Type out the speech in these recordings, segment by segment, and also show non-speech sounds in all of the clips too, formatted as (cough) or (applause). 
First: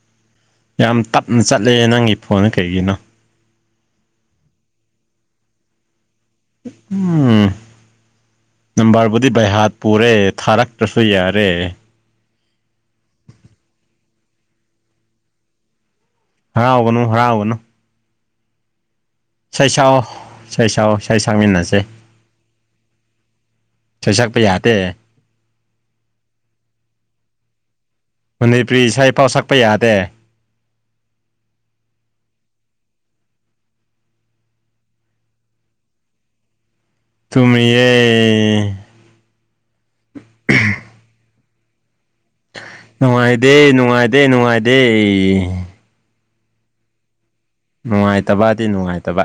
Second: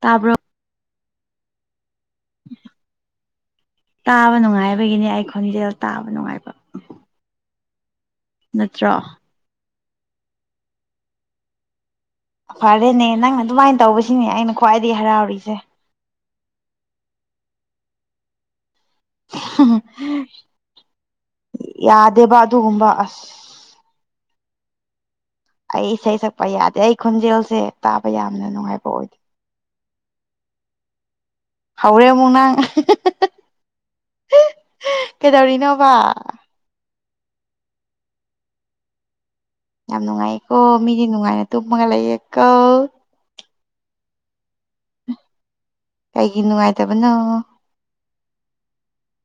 ꯇꯥꯕ꯭ꯔꫭ ꯌꯥꯝ ꯇꯞꯅ ꯆꯠꯂꯦ ꯅꯪꯒꯤ ꯐꯣꯟ ꯀꯩꯒꯤꯅꯣ ꯇꯥꯕ ꯅꯨꯡꯉꯥꯏꯕꯒꯤꯅꯤ ꯑꯩ ꯈꯣꯟꯖꯦꯜ ꯇꯥꯕ ꯅꯨꯡꯉꯥꯏꯕ ꯎꯝ ꯅꯠꯇ꯭ꯔꯣ ꯅꯝꯕꯔꯕꯨ ꯗꯤ ꯕꯩꯍꯥꯠ ꯄꯨꯔꯦ ꯊꯥꯔꯛꯇ꯭ꯔꯁꯨ ꯌꯥꯔꯦ ꯐꯔꯦꯅꯦ ꯅꯪꯅ ꯑꯗꯨꯃꯥꯏꯅ ꯇꯧꯕꯁꯤꯅꯦ ꯑꯩꯅ ꯈ꯭ꯋꯥꯏꯗꯒꯤ ꯍꯔꯥꯎꯔꯤꯁꯦ ꯍꯔꯥꯎꯒꯅꯨ ꯍꯔꯥꯎꯒꯅꯨ ꯏꯁꯩ ꯁꯛꯑꫭ ꯏꯁꯩ ꯁꯛꯑꫭ ꯏꯁꯩ ꯁꯛꯃꯤꯟꯅꯁꯦ ꯌꯥꯗꯦꯕ ꯑꯗꯨꯒꯨꯝꯕ ꯑꯁ ꯏꯁꯩ ꯁꯛꯄ ꯌꯥꯗꯦ ꯑꯩ ꯏꯁꯩ ꯁꯛꯄ ꯌꯥꯗꯦ ꯑꯩ ꯈꯣꯟꯟꯖꯦꯜꯁꯦ ꯊꯝꯕꯥ ꯌꯥꯝ ꯃꯟꯅꯤꯄꯨꯔꯤ ꯏꯁꯩ ꯐꯥꯎ ꯁꯛꯄ ꯌꯥꯗꯦ ꯍꯥꯎꯔꯦ ꯑꯃꯨꯛ ꯅꯪ ꯀꯩꯗꯧꯔꯤꯅꯣꯕ ꯇꯨꯝꯃꯤꯌ‌ꯦ ꯄ (unintelligible) (inaudible) ꯌꯥꯝ ꯅꯨꯡꯉꯥꯏꯌꯦꯀꯣ ꯃꯤꯗꯤ ꯅꯨꯡꯉꯥꯏꯅ ꯇꯨꯝꯃꯒ ꯂꯩꯌꯦꯀ ꯅꯨꯡꯉꯥꯏꯗꯦ ꯅꯨꯡꯉꯥꯏꯗꯦ ꯅꯨꯡꯉꯥꯏꯗꯦ ꯀꯩꯒꯤ ꯅꯨꯡꯉꯥꯏꯇꯕꯅꯣ ꯅꯨꯡꯉꯥꯏꯇꯕꯗꯤ ꯅꯨꯡꯉꯥꯏꯇꯕ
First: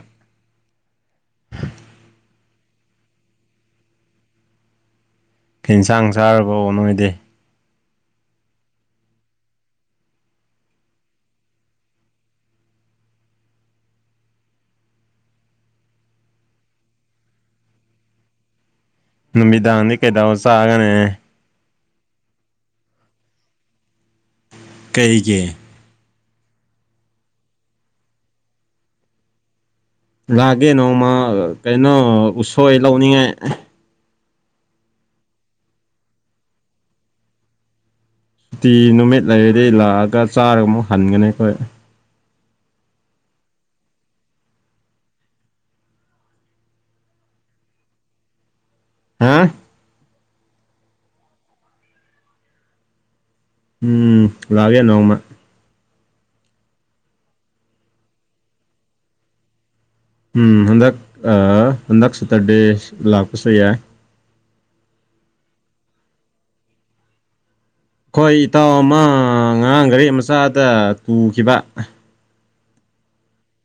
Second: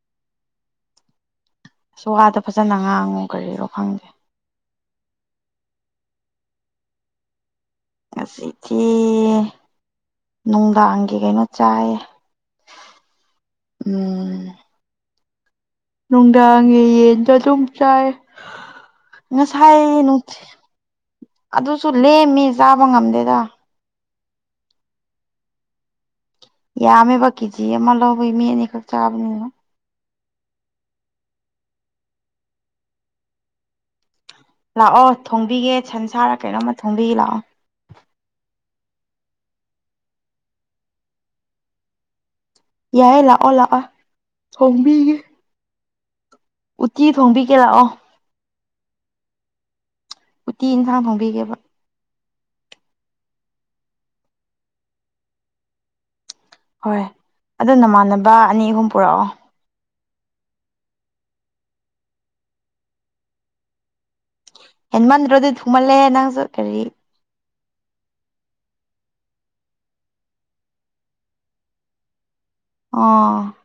ꯑꯁ ꯋꯥꯗꫭ ꯐꯖꯅ ꯉꯥꯡꯉꯨ ꯀꯔꯤꯔꯣ ꯐꯪꯗꯦ ꯌꯦꯟꯁꯥꯡ ꯆꯥꯔꯕꫭꯕ ꯅꯣꯏꯗꯤ ꯉꯁꯤꯗꯤ ꯅꯨꯡꯗꯥꯡꯒꯤ ꯀꯩꯅꯣ ꯆꯥꯏꯌꯦ ꯎꯝ ꯅꯨꯡꯗꯥꯡꯒꯤꯌꯦꯟꯗꯨ ꯑꯗꯨꯝ ꯆꯥꯏꯌ‌ꯦ ꯉꯁꯥꯏ ꯅꯨꯃꯤꯗꯥꯡꯗꯤ ꯀꯩꯗꯧ ꯅꯨꯡꯊꯤꯜ ꯆꯥꯒꯅꯤ ꯑꯗꯨꯁꯨ ꯂꯦꯝꯃꯤ ꯆꯥꯕ ꯉꯝꯗꯦꯗꯥ ꯀꯩꯒꯤ ꯌꯥꯝꯃꯦꯕ ꯀꯦꯖꯤ ꯑꯃ ꯂꯧꯕꯒꯤ ꯃꯤ ꯑꯅꯤꯈꯛ ꯆꯥꯕꯅꯤꯅ ꯂꯥꯛꯒꯦ ꯅꯣꯡꯃ ꯀꯩꯅꯣ ꯎꯁꯣꯏ ꯂꯧꯅꯤꯡꯉꯥꯏ ꯂꯥꯛꯑꯣ ꯊꯣꯡꯕꯤꯒꯦ ꯁꯟꯁꯥꯔ ꯀꯩꯅꯣꯝꯃ ꯊꯣꯡꯕꯤꯒ ꯂꯥꯛꯑꯣ ꯁꯨꯇꯤ ꯅꯨꯃꯤꯠ ꯂꯩꯔꯗꯤ ꯂꯥꯛꯑꯒ ꯆꯥꯔꯒ ꯑꯃꯨꯛ ꯍꯟꯒꯅꯤ ꯑꯩꯈꯣꯏ ꯌꯥꯏꯌꯦ ꯂꯥꯛꯑꯣ ꯂꯥꯛꯑꯣ ꯊꯣꯡꯕꯤꯒꯦ ꯎꯠꯇꯤ ꯊꯣꯡꯕꯤꯒꯦ ꯂꯥꯛꯑꯣ ꯍꯥ (unintelligible) ꯎꯨꯇꯤ ꯏꯟꯁꯥꯡ ꯊꯣꯡꯕꯤꯒꯦꯕ ꯎꯝ ꯂꯥꯛꯒꯦ ꯅꯣꯡꯃ ꯍꯣꯏ ꯑꯗꯣ ꯅꯃꯥꯟꯅꯕ ꯑꯅꯤ ꯑꯍꯨꯝ ꯄꯨꯔꯛꯑꯣ ꯎꯝ ꯍꯟꯗꯛ ꯍꯟꯗꯛ ꯁꯇꯔꯗꯦ ꯂꯥꯛꯄꯁꯨ ꯌꯥꯏ ꯍꯦꯟꯃꯟꯗ꯭ꯔ ꯑꯗꯨꯗꯤ ꯊꯨꯃꯜꯂꯦ ꯅꯪꯁꯨ ꯀꯔꯤ ꯑꯩꯈꯣꯏ ꯏꯇꯥꯎ ꯑꯃ ꯉꯔꯥꯡ ꯒꯥꯔꯤ ꯃꯆꯥꯗ ꯇꯨꯈꯤꯕ ꯑꯣ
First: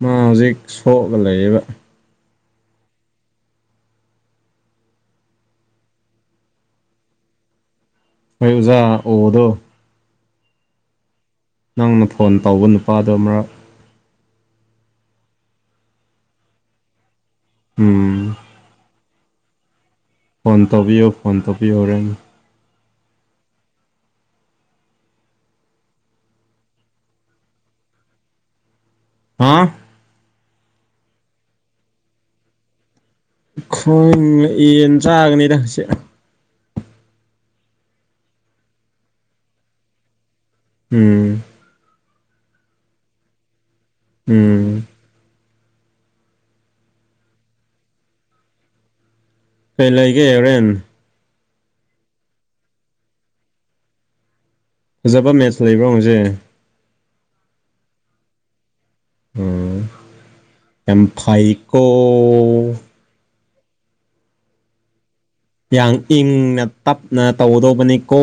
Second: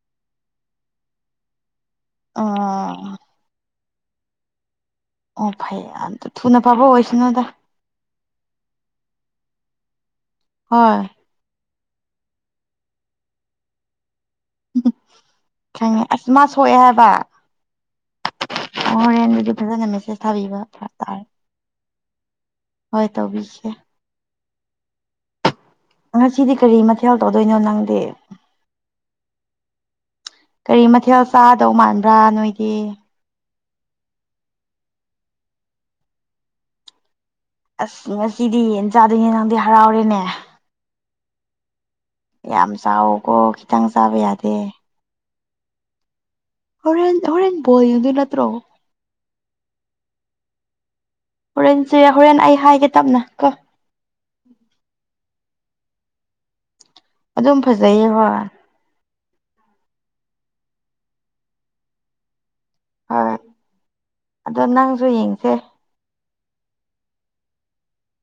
ꯃꯥ ꯍꯧꯖꯤꯛ ꯁꯣꯛꯑꯒ ꯂꯩꯔꯤꯕ ꯑꯥ ꯑꯥ ꯑꯣ ꯐꯩꯌꯦ ꯑꯗꯨ ꯊꯨꯅ ꯐꯕ ꯑꯣꯏꯁꯅꯨꯗ ꯍꯣꯏ ꯑꯣꯖꯥ ꯑꯣꯗꯣ ꯍꯣꯏ ꯅꯪꯅ ꯐꯣꯟ ꯇꯧꯕ ꯅꯨꯄꯥꯗꯣ ꯑꯃꯛ ꯎꯝ ꯈꯪꯉꯦ ꯑꯁ ꯃꯥ ꯁꯣꯛꯑꯦ ꯍꯥꯏꯕ ꯎꯝ ꯑꯣ ꯍꯣꯔꯦꯟ ꯑꯗꯨꯗꯤ ꯐꯖꯅ ꯃꯦꯁꯦꯁ ꯊꯥꯕꯤꯕ ꯐꯣꯟ ꯐꯔꯛ ꯇꯧꯕꯤꯌꯣ ꯇꯥꯔꯦ ꯐꯣꯟ ꯇꯧꯕꯤꯌꯣ ꯍꯣꯔꯦꯟ ꯍꯣꯏ ꯇꯧꯕꯤꯒꯦ ꯉꯁꯤꯗꯤ ꯀꯔꯤ ꯃꯊꯦꯜ ꯇꯧꯗꯣꯏꯅꯣ ꯅꯪꯗꯤ ꯍꯥꯥ ꯀꯔꯤ ꯃꯊꯦꯜ ꯆꯥꯗꯧ ꯃꯥꯟꯕ꯭ꯔꯥ ꯅꯣꯏꯗꯤ ꯈꯣꯢ ꯌꯦꯟ ꯆꯥꯒꯅꯤꯗ ꯉꯁꯤ ꯑꯁ ꯉꯁꯤꯗꯤ ꯌꯦꯟ ꯆꯥꯗꯨꯢꯅꯤꯅ ꯅꯪꯗꯤ ꯍꯔꯥꯎꯔꯦꯅꯦ ꯎꯝ ꯌꯥꯝ ꯆꯥꯎꯀꯣ ꯈꯤꯇꯪ ꯆꯥꯕ ꯌꯥꯗꯦ ꯎꯝ ꯍꯣꯔꯦꯟ ꯍꯣꯔꯦꯟ ꯕꯣꯜ ꯌꯦꯟꯗꯨꯢ ꯅꯠꯇ꯭ꯔꯣ ꯀꯩ ꯂꯩꯒꯦ ꯍꯣꯔꯦꯟ ꯍꯣꯔꯦꯟꯁꯦ ꯍꯣꯔꯦꯟ ꯑꯩ ꯍꯥꯏꯒꯦ ꯇꯞꯅ ꯀꯣ ꯐꯖꯕ ꯃꯦꯠꯆ ꯂꯩꯕ꯭ꯔꯣ ꯉꯁꯤ ꯑꯗꯨꯝ ꯐꯖꯩꯌꯦ ꯍꯣꯏ ꯑꯝ ꯌꯥꯝ ꯐꯩꯒꯣ ꯍꯣꯏ ꯑꯗꯣ ꯅꯪꯁꯨ ꯌꯦꯡꯁꯦ ꯌꯥꯝ ꯏꯪꯅ ꯇꯞꯅ ꯇꯧꯒꯗꯧꯕꯅꯤꯀꯣ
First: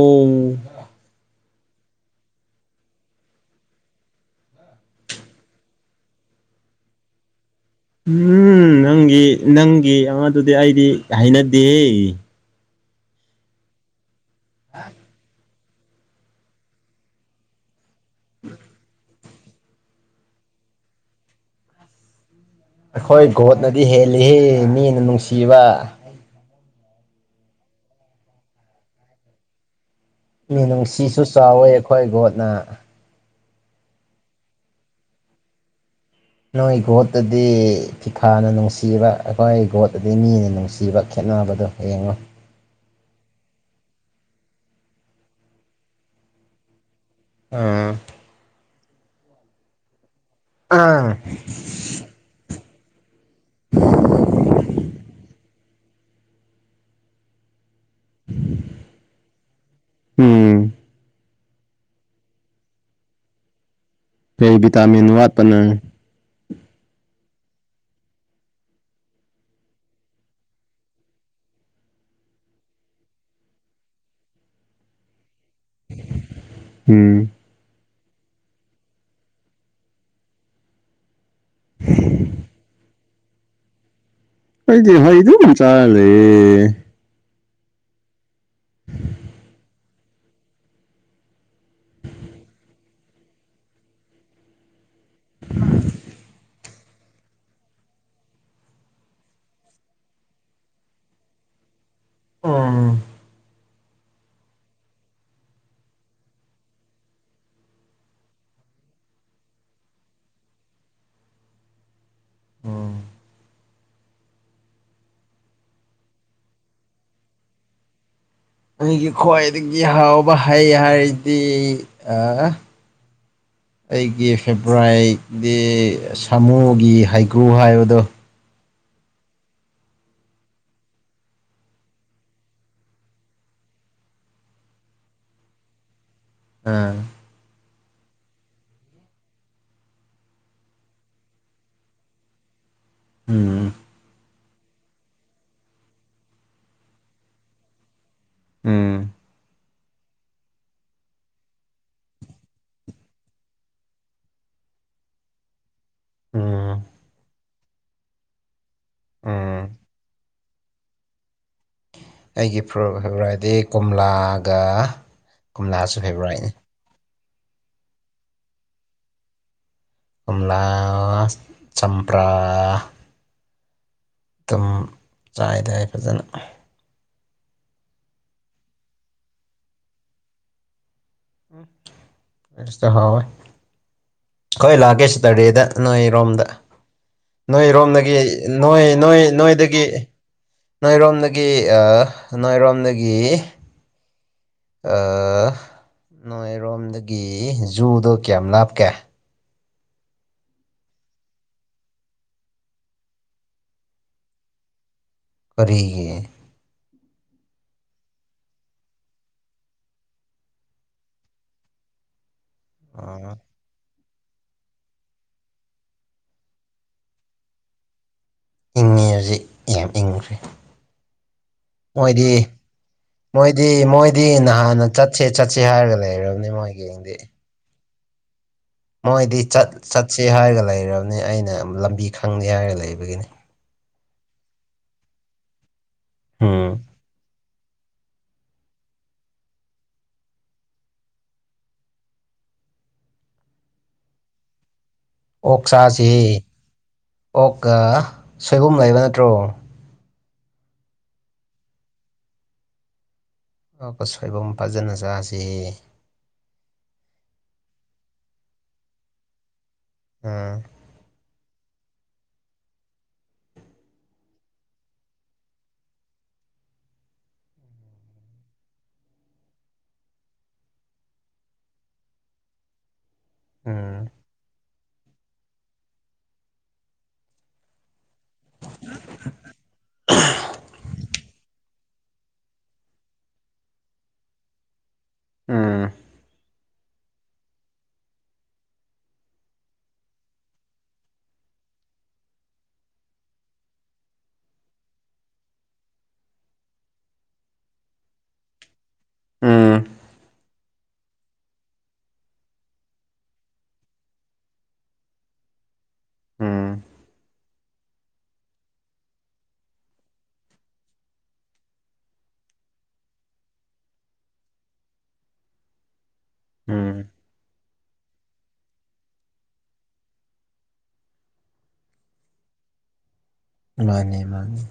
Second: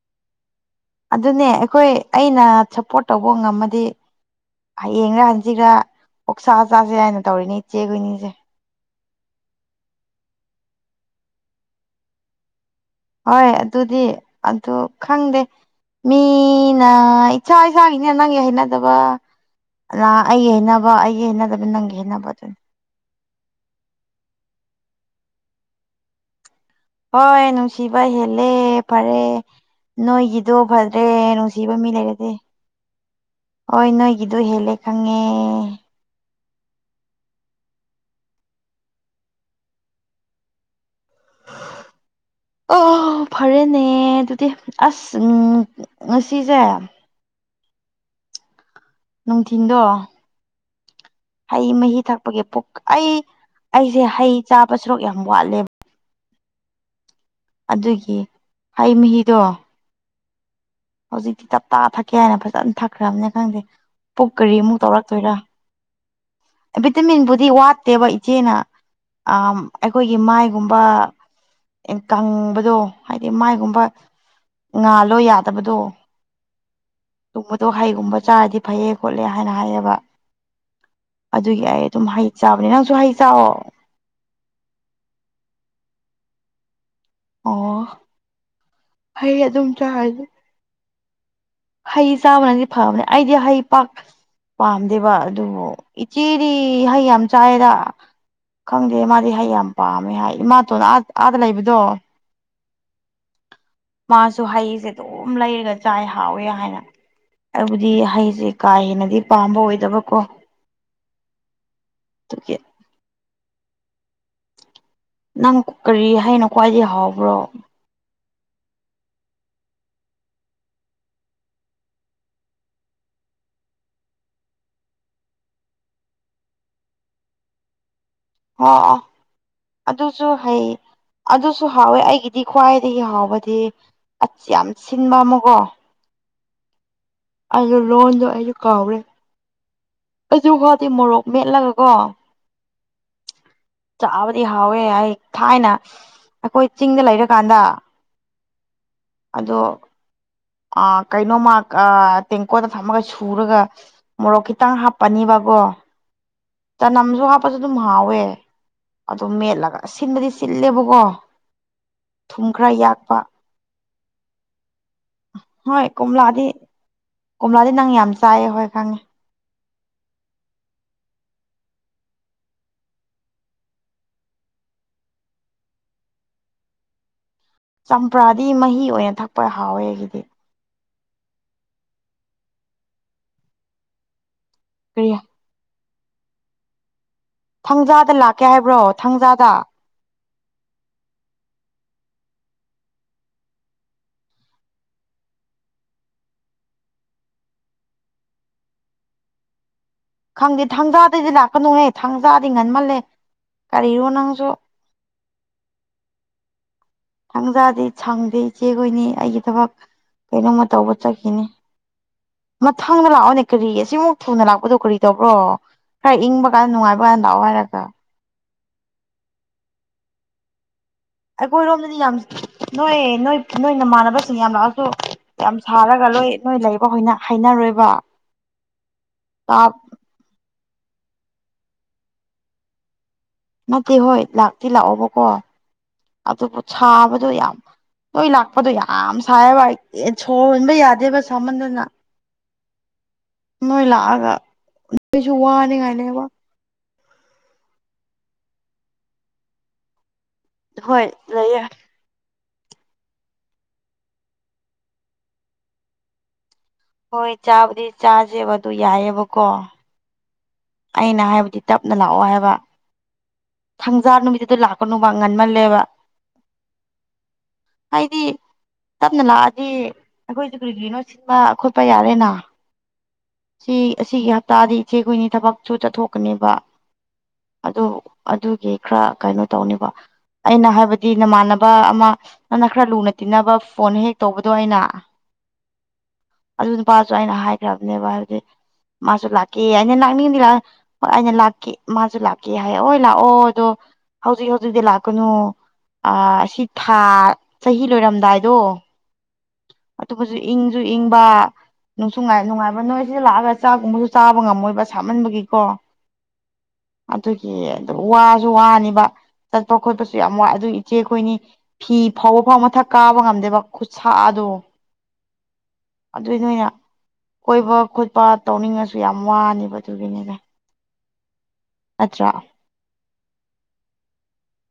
ꯑꯗꯨꯅꯦ ꯑꯩꯈꯣꯏ ꯑꯩꯅ ꯁꯞꯄꯣꯔꯠ ꯇꯧꯕ ꯉꯝꯃꯗꯤ ꯍꯌꯦꯡꯔ ꯍꯪꯆꯤꯠꯂ ꯑꯣꯛꯁꯥ ꯆꯥꯁꯦ ꯍꯥꯏꯅ ꯇꯧꯔꯤꯅꯦ ꯏꯆꯦꯈꯣꯏꯅꯤꯁꯦ ꯎꯝ ꯅꯪꯒꯤ ꯅꯪꯒꯤ ꯑꯉꯥꯡꯗꯨꯗꯤ ꯑꯩꯗꯤ ꯍꯩꯅꯗꯦꯍꯦ ꯍꯣꯏ ꯑꯗꯨꯗꯤ ꯑꯗꯨ ꯈꯪꯗꯦ ꯃꯤꯅ ꯏꯁꯥ ꯏꯁꯥꯒꯤꯅꯦ ꯅꯪꯒꯤ ꯍꯩꯅꯗꯕ ꯑ ꯑꯩꯒꯤ ꯍꯩꯅꯕ ꯑꯩꯒꯤ ꯍꯩꯅꯗꯕ ꯅꯪꯒꯤ ꯍꯩꯅꯕ ꯑꯗꯨꯅꯤ ꯑꯩꯈꯣꯏ ꯒꯣꯠꯅꯗꯤ ꯍꯦꯜꯂꯤ ꯃꯤꯅ ꯅꯨꯡꯁꯤꯕ ꯍꯣꯏ ꯅꯨꯡꯁꯤꯕ ꯍꯦꯜꯂꯦ ꯐꯔꯦ ꯅꯣꯏꯒꯤꯗꯣ ꯐꯔꯦ ꯃꯤꯅꯨꯡꯁꯤꯁꯨ ꯆꯥꯎꯋꯦ ꯅꯨꯡꯁꯤꯕ ꯃꯤ ꯑꯩꯈꯣꯏ ꯂꯩꯔꯗꯤ ꯒꯣꯠꯅ ꯍꯣꯏ ꯅꯣꯏꯒꯤꯗꯣ ꯍꯦꯜꯂꯦ ꯈꯪꯉꯦ ꯅꯣꯏ ꯒꯣꯠꯇꯗꯤ ꯐꯤꯐꯥꯅ ꯅꯨꯡꯁꯤꯕ ꯑꯩꯈꯣꯏ ꯒꯣꯠꯇꯗꯤ ꯃꯤꯅ ꯅꯨꯡꯁꯤꯕ ꯈꯦꯠꯅꯕꯗꯨ ꯌꯦꯡꯉꯣ ꯑꯣ ꯐꯔꯦꯅꯦ ꯑꯗꯨꯗꯤ ꯑꯁ ꯎ ꯉꯁꯤꯁꯦ ꯑꯥ ꯅꯨꯡꯊꯤꯟꯗꯣ ꯑꯥ ꯍꯩ ꯃꯍꯤ ꯊꯛꯄꯒꯤ ꯄꯨꯛ ꯑꯩ ꯑꯩꯁꯦ ꯍꯩ ꯆꯥꯕ ꯁꯔꯨꯛ ꯌꯥꯝ ꯋꯥꯠꯂꯦꯕ ꯑꯗꯨꯒꯤ ꯍꯩ ꯃꯍꯤꯗꯣ ꯎꯝ ꯍꯧꯖꯤꯛꯇꯤ ꯇꯞꯇꯥ ꯊꯛꯀꯦ ꯍꯥꯏꯅ ꯐꯖꯅ ꯊꯛꯈ꯭ꯔꯕꯅꯦ ꯈꯪꯗꯦ ꯄꯨꯛ ꯀꯔꯤ ꯀꯩ ꯑꯃꯨꯛ ꯚꯤꯇꯥꯃꯤꯟ ꯇꯧꯔꯛꯇꯣꯏꯔꯥ ꯋꯥꯠꯄ ꯅꯪ ꯚꯤꯇꯃꯤꯟꯕꯨꯗꯤ ꯋꯥꯠꯇꯦꯕ ꯏꯆꯦꯅ ꯑ ꯑꯩꯈꯣꯏꯒꯤ ꯃꯥꯏꯒꯨꯝꯕ ꯀꯪꯕꯗꯣ ꯍꯥꯏꯗꯤ ꯃꯥꯏꯒꯨꯝꯕ ꯉꯥꯜꯂꯣ ꯌꯥꯗꯕꯗꯣ ꯎꯝ ꯒꯨꯝꯕꯗꯣ ꯍꯩꯒꯨꯝꯕ ꯆꯥꯔꯗꯤ ꯐꯩꯌꯦ ꯈꯣꯠꯂꯦ ꯍꯥꯏꯅ ꯍꯥꯏꯌꯦꯕ ꯑꯗꯨꯒꯤ ꯑꯩ ꯑꯗꯨꯝ ꯍꯩ ꯆꯥꯕꯅꯦ ꯅꯪꯁꯨ ꯍꯩ ꯆꯥꯑꯣ ꯑꯩꯗꯤ ꯍꯩ ꯑꯗꯨꯝ ꯆꯥꯔ ꯂꯩꯌꯦ ꯑꯣ ꯐꯩ ꯑꯗꯨꯝ ꯆꯥꯔꯗꯤ ꯍꯩ ꯆꯥꯕꯅꯗꯤ ꯐꯕꯅꯦ ꯑꯩꯗꯤ ꯍꯩ ꯄꯥꯛ ꯄꯥꯝꯗꯦꯕ ꯑꯗꯨꯕꯨ ꯏꯆꯦꯗꯤ ꯍꯩ ꯌꯥꯝ ꯆꯥꯏꯗ ꯈꯪꯗꯦ ꯃꯥꯗꯤ ꯍꯩ ꯌꯥꯝ ꯄꯥꯝꯃꯦ ꯍꯥꯏ ꯏꯃꯥꯇꯣꯟ ꯑꯥ ꯑꯥꯗ ꯂꯩꯕꯗꯣ ꯎꯝ ꯃꯥꯁꯨ ꯍꯩꯁꯦ ꯑꯗꯨꯝ ꯂꯩꯔꯒ ꯆꯥꯏ ꯍꯥꯎꯋꯦ ꯍꯥꯏꯅ ꯑꯩꯕꯨꯗꯤ ꯍꯩꯁꯦ ꯀꯥ ꯍꯦꯟꯅꯗꯤ ꯄꯥꯝꯕ ꯑꯣꯏꯗꯕꯀꯣ ꯇꯨꯒꯤ ꯅꯪ ꯀꯔꯤ ꯍꯩꯅ ꯈ꯭ꯋꯥꯏꯗꯒꯤ ꯍꯥꯎꯕ꯭ꯔꯣ ꯑꯩꯒꯤ ꯈ꯭ꯋꯥꯏꯗꯒꯤ ꯍꯥꯎꯕ ꯍꯩ ꯍꯥꯏꯔꯗꯤ ꯑꯩꯒꯤ ꯐꯦꯕꯣꯔꯥꯏꯠꯗꯤ ꯁꯥꯃꯨꯒꯤ ꯍꯩꯀ꯭ꯔꯨ ꯍꯥꯏꯕꯗꯣ ꯑꯣ ꯑꯗꯨꯁꯨ ꯍꯩ ꯑꯗꯨꯁꯨ ꯍꯥꯎꯋꯦ ꯑꯩꯒꯤꯗꯤ ꯈ꯭ꯋꯥꯏꯗꯒꯤ ꯍꯥꯎꯕꯗꯤ ꯑꯁ ꯌꯥꯝ ꯁꯤꯟꯕ ꯑꯃꯀꯣ ꯑ ꯑꯗꯨ ꯂꯣꯟꯗꯣ ꯑꯩꯁꯨ ꯀꯥꯎꯔꯦ ꯑꯗꯨ ꯐꯥꯞꯇꯤ ꯃꯣꯔꯣꯛ ꯃꯦꯠꯂꯒ ꯀꯣ ꯎꯝ ꯆꯥꯕ ꯑꯩ ꯍꯥꯎꯋꯦ ꯑꯩ ꯊꯥꯏꯅ ꯑꯩꯈꯣꯏ ꯆꯤꯡꯗ ꯂꯩꯔꯀꯥꯟꯗ ꯎꯝ ꯑꯗꯣ ꯑ ꯀꯩꯅꯣꯃ ꯑ ꯇꯦꯡꯀꯣꯠꯇ ꯊꯝꯃꯒ ꯁꯨꯔꯒ ꯃꯣꯔꯣꯛ ꯈꯤꯇꯪ ꯍꯥꯞꯄꯅꯤꯕꯀꯣ ꯎꯝ ꯆꯅꯝꯁꯨ ꯍꯥꯞꯄꯁꯨ ꯑꯗꯨꯝ ꯍꯥꯎꯋꯦ ꯑꯗꯨ ꯎꯝ ꯃꯦꯠꯂꯒ ꯁꯤꯟꯕꯗꯤ ꯆꯤꯜꯂꯦꯕꯀꯣ ꯑꯩꯒꯤ (unintelligible) ꯐꯦꯕꯣꯔꯥꯏꯗꯤ ꯀꯣꯝꯂꯥꯒ ꯍꯣꯏ ꯀꯣꯝꯂꯥꯁꯨ ꯀꯣꯝꯂꯥꯗꯤ ꯐꯦꯕꯣꯔꯥꯏꯠꯅꯤ ꯀꯣꯝꯂꯥꯗꯤ ꯅꯪ ꯌꯥꯝ ꯆꯥꯏꯌꯦ ꯍꯣꯏ ꯈꯪꯉꯦ ꯀꯣꯝꯂꯥ ꯆꯝꯄ꯭ꯔꯥ ꯇꯨꯝ ꯆꯥꯏꯗ ꯑꯩ ꯐꯖꯅ ꯆꯝꯄ꯭ꯔꯥꯗꯤ ꯃꯍꯤ ꯑꯣꯏꯅ ꯊꯛꯄ ꯍꯥꯎꯋꯦ ꯑꯩꯒꯤꯗꯤ (unintelligible) ꯍꯥꯎꯋꯦ ꯈꯣꯏ ꯂꯥꯛꯀꯦ ꯀꯔꯤ ꯁꯇꯔꯗꯦꯗ ꯅꯣꯏꯔꯣꯝꯗ ꯊꯥꯡꯖꯥꯗ ꯅꯣꯏꯔꯣꯝꯗꯒꯤ ꯂꯥꯛꯀꯦ ꯍꯥꯏꯕ꯭ꯔꯣ ꯅꯣꯏ ꯅꯣꯏ ꯊꯥꯡꯖꯥꯗ ꯅꯣꯏꯗꯒꯤ ꯅꯣꯏꯔꯣꯝꯗꯒꯤ ꯑ ꯅꯣꯏꯔꯣꯝꯗꯒꯤ ꯑ ꯅꯣꯏꯔꯣꯝꯗꯒꯤ ꯖꯨꯗꯣ ꯀꯌꯥꯝ ꯂꯥꯞꯀꯦ ꯈꯪꯗꯦ ꯊꯥꯡꯖꯥꯗꯗꯤ ꯂꯥꯛꯀꯅꯨꯍꯦ ꯊꯥꯡꯖꯥꯗꯤ ꯉꯟꯃꯜꯂꯦ ꯀꯔꯤꯔꯣ ꯅꯪꯁꯨ ꯀꯔꯤꯒꯤ ꯊꯪꯖꯥꯗꯤ ꯁꯪꯗꯦ ꯏꯆꯦꯈꯣꯏꯅꯤ ꯑꯩꯒꯤ ꯊꯕꯛ ꯀꯩꯅꯣꯝꯃ ꯇꯧꯕ ꯆꯠꯈꯤꯅꯤ ꯃꯊꯪꯗ ꯑꯣ ꯂꯥꯛꯑꯣꯅꯦ ꯀꯔꯤ ꯑꯁꯤꯃꯨꯛ ꯊꯨꯅ ꯂꯥꯛꯄꯗꯣ ꯀꯔꯤ ꯇꯧꯕ꯭ꯔꯣ ꯈꯔ ꯏꯪꯕ ꯀꯥꯟꯗ ꯅꯨꯡꯉꯥꯏꯕ ꯀꯥꯟꯗ ꯂꯥꯛꯑꯣ ꯍꯥꯏꯔꯒ ꯏꯪꯉꯦ ꯍꯧꯖꯤꯛ ꯌꯥꯝ ꯏꯪꯈ꯭ꯔꯦ ꯑꯩꯈꯣꯏꯔꯣꯝꯗꯗꯤ ꯌꯥꯝ ꯃꯣꯏꯗꯤ ꯅꯣꯏ ꯅꯣꯏ ꯃꯣꯏꯗꯤ ꯅꯣꯏ ꯃꯣꯏꯗꯤ ꯅꯃꯥꯟꯅꯕꯁꯤꯡ ꯌꯥꯝ ꯂꯥꯛꯑꯁꯨ ꯅꯍꯥꯟꯅ ꯆꯠꯁꯦ ꯌꯥꯝ ꯆꯠꯁꯤ ꯍꯥꯏꯔꯒ ꯁꯥꯔꯒ ꯂꯣꯏ ꯂꯩꯔꯕꯅꯤ ꯅꯣꯏ ꯂꯩꯕ ꯃꯣꯏꯒꯤꯗꯤ ꯍꯩꯅꯔꯣꯏꯕ ꯃꯣꯏꯗꯤ ꯆꯠꯁꯤ ꯍꯥꯏꯔꯒ ꯂꯩꯔꯕꯅꯤ ꯑꯩꯅ ꯂꯝꯕꯤ ꯈꯪꯗꯦ ꯍꯥꯏꯔꯒ ꯂꯩꯕꯒꯤꯅꯤ ꯅꯠꯇꯦ ꯍꯣꯏ ꯂꯥꯛꯇꯤ ꯂꯥꯛꯑꯣꯕꯀꯣ ꯑꯗꯨꯕꯨ ꯎꯝ ꯁꯥꯕꯗꯣ ꯌꯥꯝ ꯅꯣꯏ ꯂꯥꯛꯄꯗꯣ ꯌꯥꯝ ꯁꯥꯏꯑꯦꯕ ꯑꯩ ꯁꯣꯔ ꯍꯣꯟꯕ ꯌꯥꯗꯦꯕ ꯁꯥꯃꯟꯗꯅ ꯅꯣꯏ ꯂꯥꯛꯑꯒ ꯑꯩꯁꯨ ꯑꯣꯛ ꯆꯥꯁꯤ ꯋꯥꯅꯤꯡꯉꯥꯏꯅꯦꯕ ꯑꯣꯛꯑ ꯁꯣꯏꯕꯨꯝ ꯂꯩꯕ ꯅꯠꯇ꯭ꯔꯣ ꯍꯣꯏ ꯂꯩꯌꯦ ꯑꯣꯛꯒ ꯁꯣꯏꯕꯨꯝ ꯐꯖꯅ ꯆꯥꯁꯦ ꯍꯣꯏ ꯆꯥꯕꯨꯗꯤ ꯆꯥꯁꯦꯕ ꯑꯗꯨ ꯌꯥꯏꯑꯦꯕꯀꯣ ꯎꯝ ꯑꯩꯅ ꯍꯥꯏꯕꯗꯤ ꯇꯞꯅ ꯂꯥꯛꯑꯣ ꯍꯥꯏꯕ ꯊꯪꯖꯥ ꯅꯨꯃꯤꯠꯇꯨꯗ ꯂꯥꯛꯀꯅꯨꯕ ꯉꯟꯃꯜꯂꯦꯕ ꯍꯥꯏꯗꯤ ꯇꯞꯅ ꯂꯥꯛꯑꯗꯤ ꯑꯩꯈꯣꯏꯁꯨ ꯀꯔꯤ ꯀꯔꯤꯅꯣ ꯁꯤꯟꯕ ꯈꯣꯠꯄ ꯌꯥꯔꯦꯅ ꯁꯤ ꯎꯝ ꯑꯁꯤꯒꯤ ꯍꯞꯇꯥꯗꯤ ꯏꯆꯦꯈꯣꯏꯅꯤ ꯊꯕꯛꯁꯨ ꯆꯠꯊꯣꯛꯀꯅꯦꯕ ꯑꯗꯨ ꯑꯗꯨꯒꯤ ꯈꯔ ꯀꯩꯅꯣ ꯇꯧꯅꯤꯕ ꯑꯩꯅ ꯍꯥꯏꯕꯗꯤ ꯅꯃꯥꯟꯅꯕ ꯑꯃ ꯅꯪꯅ ꯈꯔ ꯂꯨꯅ ꯇꯤꯟꯅꯕ ꯐꯣꯟ ꯍꯦꯛ ꯇꯧꯕꯗꯣ ꯑꯩꯅ ꯎꯝ ꯑꯗꯨ ꯅꯨꯄꯥꯁꯨ ꯑꯩꯅ ꯍꯥꯏꯈ꯭ꯔꯕꯥꯅꯦꯕ ꯍꯥꯏꯕꯗꯤ ꯃꯥꯁꯨ ꯂꯥꯛꯀꯦꯌꯦ ꯑꯩꯅ ꯂꯥꯛꯅꯤꯡꯉꯥꯗꯤ ꯂꯥꯎ ꯑꯩꯅ ꯂꯥꯛꯀꯦ ꯃꯥꯁꯨ ꯂꯥꯛꯀꯦ ꯍꯥꯏꯌꯦꯕ ꯍꯣꯏ ꯂꯥꯛꯑꯣ ꯑꯗꯣ ꯍꯧꯖꯤꯛ ꯍꯧꯖꯤꯛꯇꯤ ꯂꯥꯛꯀꯅꯣ ꯑꯥ ꯑꯁꯤ ꯊꯥ ꯆꯍꯤ ꯂꯣꯏꯔꯝꯗꯥꯏꯗꯣ ꯎꯝ ꯑꯇꯣꯞꯄꯥꯁꯨ ꯏꯪꯁꯨ ꯏꯪꯕ ꯅꯨꯡꯁꯨ ꯅꯨꯡꯉꯥꯏꯕ ꯅꯣꯏꯁꯨ ꯂꯥꯛꯑꯒ ꯆꯥꯛꯒꯨꯝꯕꯁꯨ ꯆꯥꯕ ꯉꯝꯃꯣꯏꯕ ꯁꯥꯃꯟꯕꯒꯤꯀꯣ ꯎꯝ ꯑꯗꯨꯒꯤ ꯋꯥꯁꯨ ꯋꯥꯅꯤꯕ ꯆꯠꯄꯥ ꯈꯣꯠꯄꯥꯁꯨ ꯌꯥꯝ ꯋꯥꯏ ꯑꯗꯨꯏ ꯏꯆꯦ ꯈꯣꯏꯅꯤ ꯐꯤ ꯐꯧꯕ ꯐꯥꯎ ꯃꯊꯛ ꯀꯥꯕ ꯉꯝꯗꯦꯕ ꯁꯥꯗꯣ ꯑꯗꯨꯏ ꯅꯣꯢꯅ ꯎꯝ ꯀꯣꯏꯕ ꯈꯣꯠꯄ ꯇꯧꯅꯤꯡꯉꯥꯁꯨ ꯌꯥꯝ ꯋꯥꯅꯦꯕ ꯑꯗꯨꯒꯤꯅꯤꯅꯦ ꯅꯠꯇ꯭ꯔꯥ ꯃꯥꯅꯦ ꯃꯥꯅꯦ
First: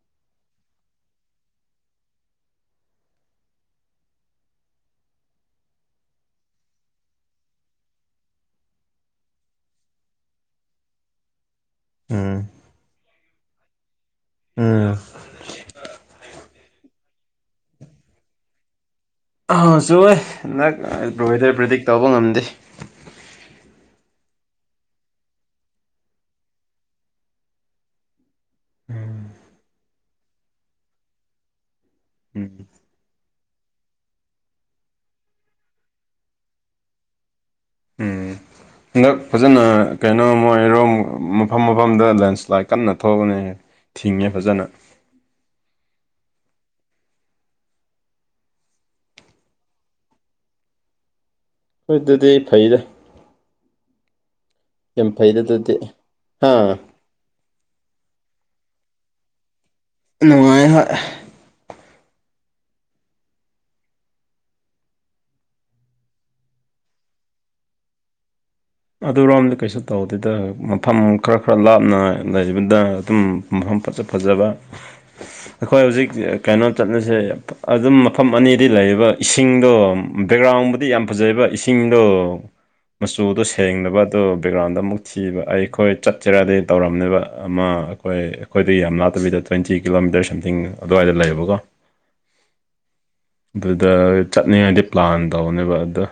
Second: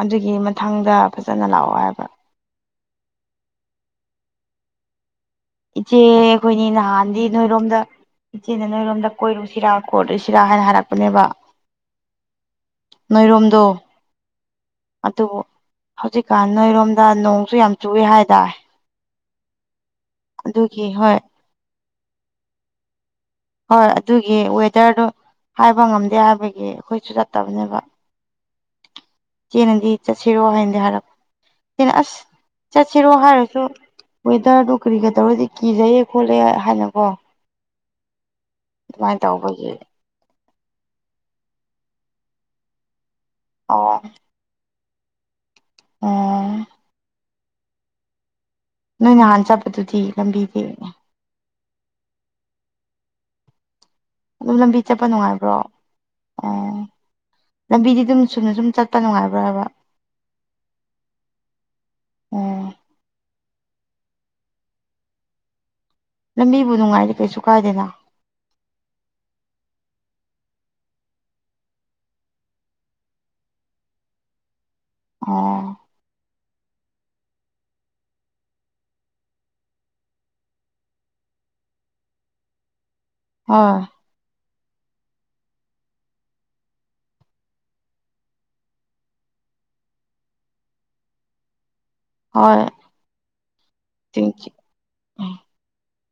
ꯑꯗꯨꯒꯤ ꯃꯊꯪꯗ ꯐꯥꯖꯅ ꯂꯥꯛꯑꯣ ꯍꯥꯏꯕ ꯏꯆꯦ ꯈꯣꯏꯅꯤ ꯅꯥꯍꯟꯗꯤ ꯅꯣꯏꯔꯣꯝꯗꯥ ꯏꯆꯦꯅꯥ ꯅꯣꯏꯔꯣꯝꯗ ꯀꯣꯏꯔꯨꯁꯤꯔ ꯈꯣꯠꯂꯨꯁꯤꯔ ꯍꯥꯏꯅ ꯍꯥꯏꯔꯛꯄꯥꯅꯦꯕ ꯑꯝ ꯅꯣꯏꯔꯣꯝꯗꯣ ꯎꯝ ꯑꯗꯨꯕꯨ ꯍꯧꯖꯤꯛꯀꯥꯟ ꯅꯣꯏꯔꯣꯝꯗꯥ ꯅꯣꯡꯁꯨ ꯌꯥꯝ ꯆꯨꯋꯦ ꯍꯥꯏꯗꯥꯏ ꯑꯥ ꯆꯨꯌꯦ ꯉꯛ ꯑꯗꯨꯒꯤ ꯍꯣꯏ ꯂꯣꯏꯔꯦ ꯄ꯭ꯔꯤꯗꯤꯛ ꯇꯧꯕ ꯉꯝꯗꯦ ꯍꯣꯏ ꯑꯗꯨꯒꯤ ꯋꯦꯗ꯭ꯔꯗꯨ ꯍꯥꯏꯕ ꯉꯝꯗꯦ ꯍꯥꯏꯕꯒꯤ ꯑꯩꯈꯣꯏꯁꯨ ꯆꯠꯇꯥꯕꯅꯦꯕ ꯏꯆꯦꯅꯗꯤ ꯆꯠꯁꯤꯔꯣ ꯍꯥꯏꯅꯗꯤ ꯍꯥꯔꯞ ꯑꯩꯅ ꯑꯥꯁ ꯎꯝ ꯆꯠꯁꯤꯔꯣ ꯍꯥꯏꯔꯁꯨ ꯋꯦꯗ‌‌꯭ꯔꯗꯨ ꯀꯔꯤ ꯀꯔꯤꯒ ꯇꯧꯔꯗꯤ ꯀꯤꯖꯩꯌꯦ ꯈꯣꯠꯂꯦ ꯍꯥꯏꯅꯀꯣ ꯑꯝ ꯍꯟꯗꯛ ꯑꯗꯨꯃꯥꯏꯅ ꯐꯥꯖꯅ ꯇꯧꯕꯒꯤ ꯀꯩꯅꯣꯝꯃꯥ ꯃꯣꯏꯔꯣꯝ ꯃꯐꯝ ꯃꯐꯝꯗ ꯂꯦꯟꯁ꯭ꯂꯥꯏꯠ ꯀꯟꯅꯥ ꯊꯣꯛꯕꯅꯦ ꯑꯣ ꯊꯤꯡꯉꯦ ꯐꯥꯖꯅ ꯑꯣ ꯅꯣꯏ ꯅꯥꯍꯟ ꯆꯠꯄꯗꯨꯗꯤ ꯂꯝꯕꯤꯗꯤ ꯑꯩꯈꯣꯢꯗꯗꯤ ꯐꯩꯗ ꯑꯗꯨ ꯂꯝꯕꯤ ꯆꯠꯄꯥ ꯌꯥꯝ ꯐꯩꯗ ꯅꯨꯡꯉꯥꯏꯕ꯭ꯔꯣ ꯑꯗꯨꯗꯤ ꯍꯥ ꯑꯣ ꯂꯝꯕꯤꯗꯤ ꯑꯗꯨꯝ ꯆꯨꯝꯅ ꯁꯨꯝ ꯆꯠꯄꯥ ꯅꯨꯡꯉꯥꯏꯕ꯭ꯔꯣ ꯍꯥꯏꯕ ꯅꯨꯡꯉꯥꯏꯌꯦ ꯍꯣꯏ ꯑꯣ ꯂꯝꯕꯤꯕꯨ ꯅꯨꯡꯉꯥꯏꯔꯗꯤ ꯀꯩꯁꯨ ꯀꯥꯏꯗꯦꯅ ꯑꯗꯨꯔꯣꯝ ꯀꯩꯁꯨ ꯇꯧꯗꯦꯗ ꯃꯐꯝ ꯈꯔꯥ ꯈꯔꯥ ꯂꯥꯞꯅ ꯂꯩꯕꯗ ꯑꯗꯨꯝ ꯃꯐꯝ ꯐꯥꯖ ꯐꯥꯖꯕ ꯑꯣ ꯑꯩꯈꯣꯏ ꯍꯧꯖꯤꯛ ꯀꯩꯅꯣ ꯆꯠꯂꯥꯁꯦ ꯑꯗꯨꯝ ꯃꯐꯝ ꯑꯅꯤꯗꯤ ꯂꯩꯌꯦꯕ ꯏꯁꯤꯡꯗꯣ ꯕꯦꯛꯒ꯭ꯔꯥꯟꯕꯨꯗꯤ ꯌꯥꯝ ꯐꯥꯖꯩꯌꯦꯕ ꯏꯁꯤꯡꯗꯣ ꯃꯆꯨꯗꯨ ꯍꯣꯏ ꯁꯦꯡꯗꯕ ꯑꯣ ꯕꯦꯛꯒ꯭ꯔꯥꯟꯗꯨ ꯑꯃꯨꯛ ꯊꯤꯕ ꯑꯩꯈꯣꯏ ꯆꯠꯁꯤꯔꯗꯤ ꯇꯧꯔꯝꯅꯦꯕ ꯑꯃꯥ ꯑꯩꯈꯣꯏ ꯑꯩꯈꯣꯏꯗꯩ ꯌꯥꯝ ꯂꯥꯞꯇꯕꯤꯗ ꯇ꯭ꯋꯦꯟꯇꯤ ꯀꯤꯂꯣꯃꯤꯇꯔ ꯁꯝꯊꯤꯡ ꯑꯗꯨꯋꯥꯏꯗ ꯂꯩꯌꯦꯕꯀꯣ ꯍꯣꯏ ꯑꯗꯨꯗꯥ ꯇ꯭ꯋꯦꯟꯇꯤ ꯆꯠꯅꯤꯡꯉꯥꯏꯗꯤ ꯄ꯭ꯂꯥꯟ ꯇꯧꯞꯕꯅꯦꯕ ꯑꯗꯨ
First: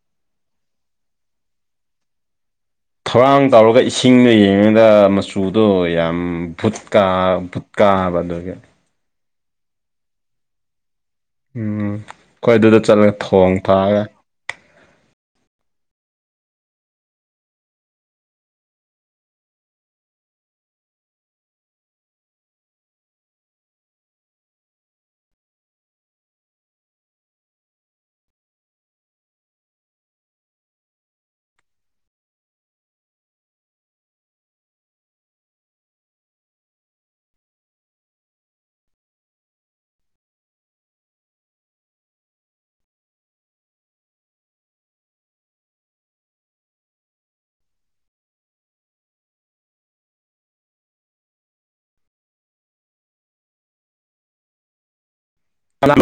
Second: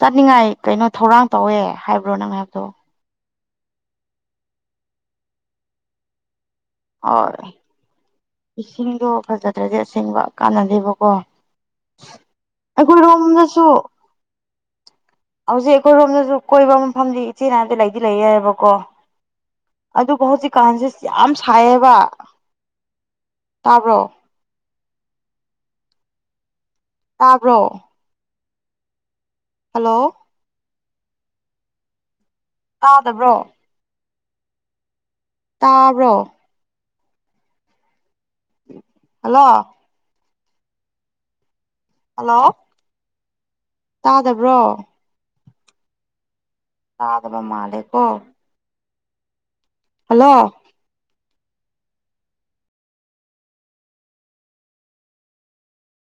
ꯆꯠꯅꯤꯡꯉꯥꯏ ꯀꯩꯅꯣ ꯊꯧꯔꯥꯡ ꯇꯧꯋꯦ ꯍꯥꯏꯕ꯭ꯔꯣ ꯅꯪ ꯍꯥꯏꯕꯗꯣ ꯊꯧꯔꯥꯡ ꯇꯧꯔꯒ ꯏꯁꯤꯡꯒ ꯌꯦꯡꯉꯒ ꯃꯆꯨꯗꯣ ꯌꯥꯝ ꯚꯨꯠꯀ ꯍꯣꯏ ꯀꯥ ꯕꯥ ꯑꯗꯨꯒꯤ ꯏꯁꯤꯡꯗꯣ ꯐꯥꯖꯗ꯭ꯔꯗꯤ ꯑꯁꯦꯡꯕ ꯀꯥꯟꯅꯥꯗꯦꯕꯀꯣ ꯑꯝ ꯑꯈꯣꯏ ꯑꯗꯨꯗ ꯆꯠꯂꯒ ꯊꯣꯡ ꯊꯥꯛꯑꯒ ꯍꯧꯖꯤꯛ ꯑꯩꯈꯣꯏꯔꯣꯝꯗꯁꯨ ꯀꯣꯏꯕ ꯃꯐꯝꯗꯤ ꯏꯆꯦ ꯍꯥꯏꯕꯗꯤ ꯂꯩꯗꯤ ꯂꯩꯌꯦꯕꯀꯣ ꯑꯗꯨꯕꯨ ꯍꯧꯖꯤꯛꯀꯥꯟꯁꯦ ꯌꯥꯝ ꯁꯥꯢꯌꯦꯕ ꯇꯥꯕ꯭ꯔꯣ ꯇꯥꯕ꯭ꯔꯣ ꯍꯜꯂꯣ ꯇꯥꯗꯕ꯭ꯔꯣ ꯇꯥꯕ꯭ꯔꯣ ꯍꯜꯂꯣ ꯍꯜꯂꯣ ꯇꯥꯗꯕ꯭ꯔꯣ ꯇꯥꯗꯕ ꯃꯥꯂꯦꯀꯣ ꯍꯜꯂꯣ